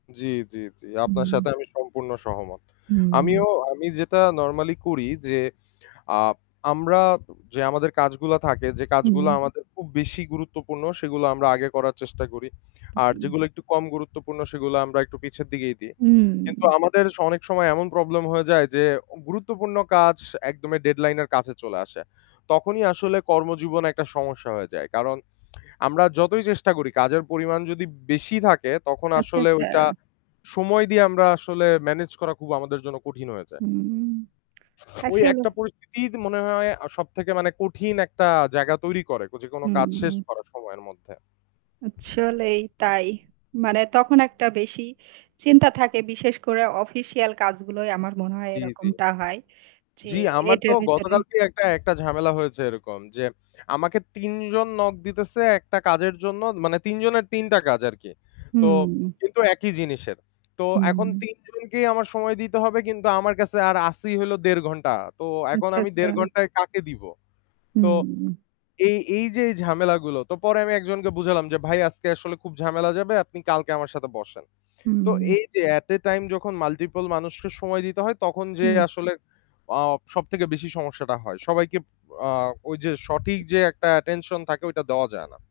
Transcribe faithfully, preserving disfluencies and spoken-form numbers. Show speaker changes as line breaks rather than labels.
জ্বী, জ্বী, জ্বী। আপনার সাথে
উম।
আমি সম্পূর্ণ সহমত।
উম।
আমিও আমি যেটা নরমালি করি যে আ আমরা, যে আমাদের কাজগুলা থাকে যে কাজগুলো
হুম।
আমাদের খুব বেশি গুরুত্বপূর্ণ সেগুলো আমরা আগে করার চেষ্টা করি। আর
জ্বী।
যেগুলো একটু কম গুরুত্বপূর্ণ সেগুলো আমরা একটু পিছের দিকেই দিই। কিন্তু
উম।
আমাদের অনেক সময় এমন প্রবলেম হয়ে যায় যে গুরুত্বপূর্ণ কাজ একদম ডেডলাইন এর কাছে চলে আসে। তখনই আসলে কর্মজীবন একটা সমস্যা হয়ে যায়। কারণ আমরা যতই চেষ্টা করি কাজের পরিমাণ যদি বেশি থাকে তখন
আচ্ছা,
আসলে ওইটা
আচ্ছা।
সময় দিয়ে আমরা আসলে মেনেজ করা খুব আমাদের জন্য কঠিন হয়েছে।
উম
ওই
আসলে
একটা পরিস্থিতি মনে হয় সবথেকে মানে কঠিন একটা জায়গা তৈরি করে। যেকোনো কাজ শেষ
হুম।
করা সময়ের মধ্যে।
চলেই তাই। মানে তখন একটা বেশি চিন্তা থাকে, বিশেষ করে অফিসিয়াল কাজগুলোই আমার মনে হয়
জ্বী, জ্বী।
এরকমটা হয় যে
জ্বী, আমার তো
এটার ভেতরে
গতকালকেই একটা ঝামেলা হয়েছে এরকম যে আমাকে তিন জন নক দিতেছে একটা কাজের জন্য মানে তিনজনের তিন টা কাজ আরকি। তো
হুম।
কিন্তু একই জিনিসের। তো এখন
হুম।
তিন জনকেই আমার সময় দিতে হবে কিন্তু আমার কাছে আর আসি হল দেড় ঘন্টা। তো এখন
আচ্ছা,
আমি
আচ্ছা।
দেড় ঘন্টায় কাকে দিব। তো
হুম।
এই, এই যে এই ঝামেলাগুলো তো পরে আমি একজনকে বুঝালাম যে ভাই আজকে আসলে খুব ঝামেলা যাবে আপনি কালকে আমার সাথে বসেন। তো
হুম।
এই যে এটি আ টাইম যখন মাল্টিপল মানুষকে সময় দিতে হয় তখন যে
হুম।
আসলে আ সবথেকে বেশি সমস্যাটা হয়। সবাইকে আ ঐযে সঠিক যে একটা অ্যাটেনশন থাকে ওইটা দেওয়া যায় না।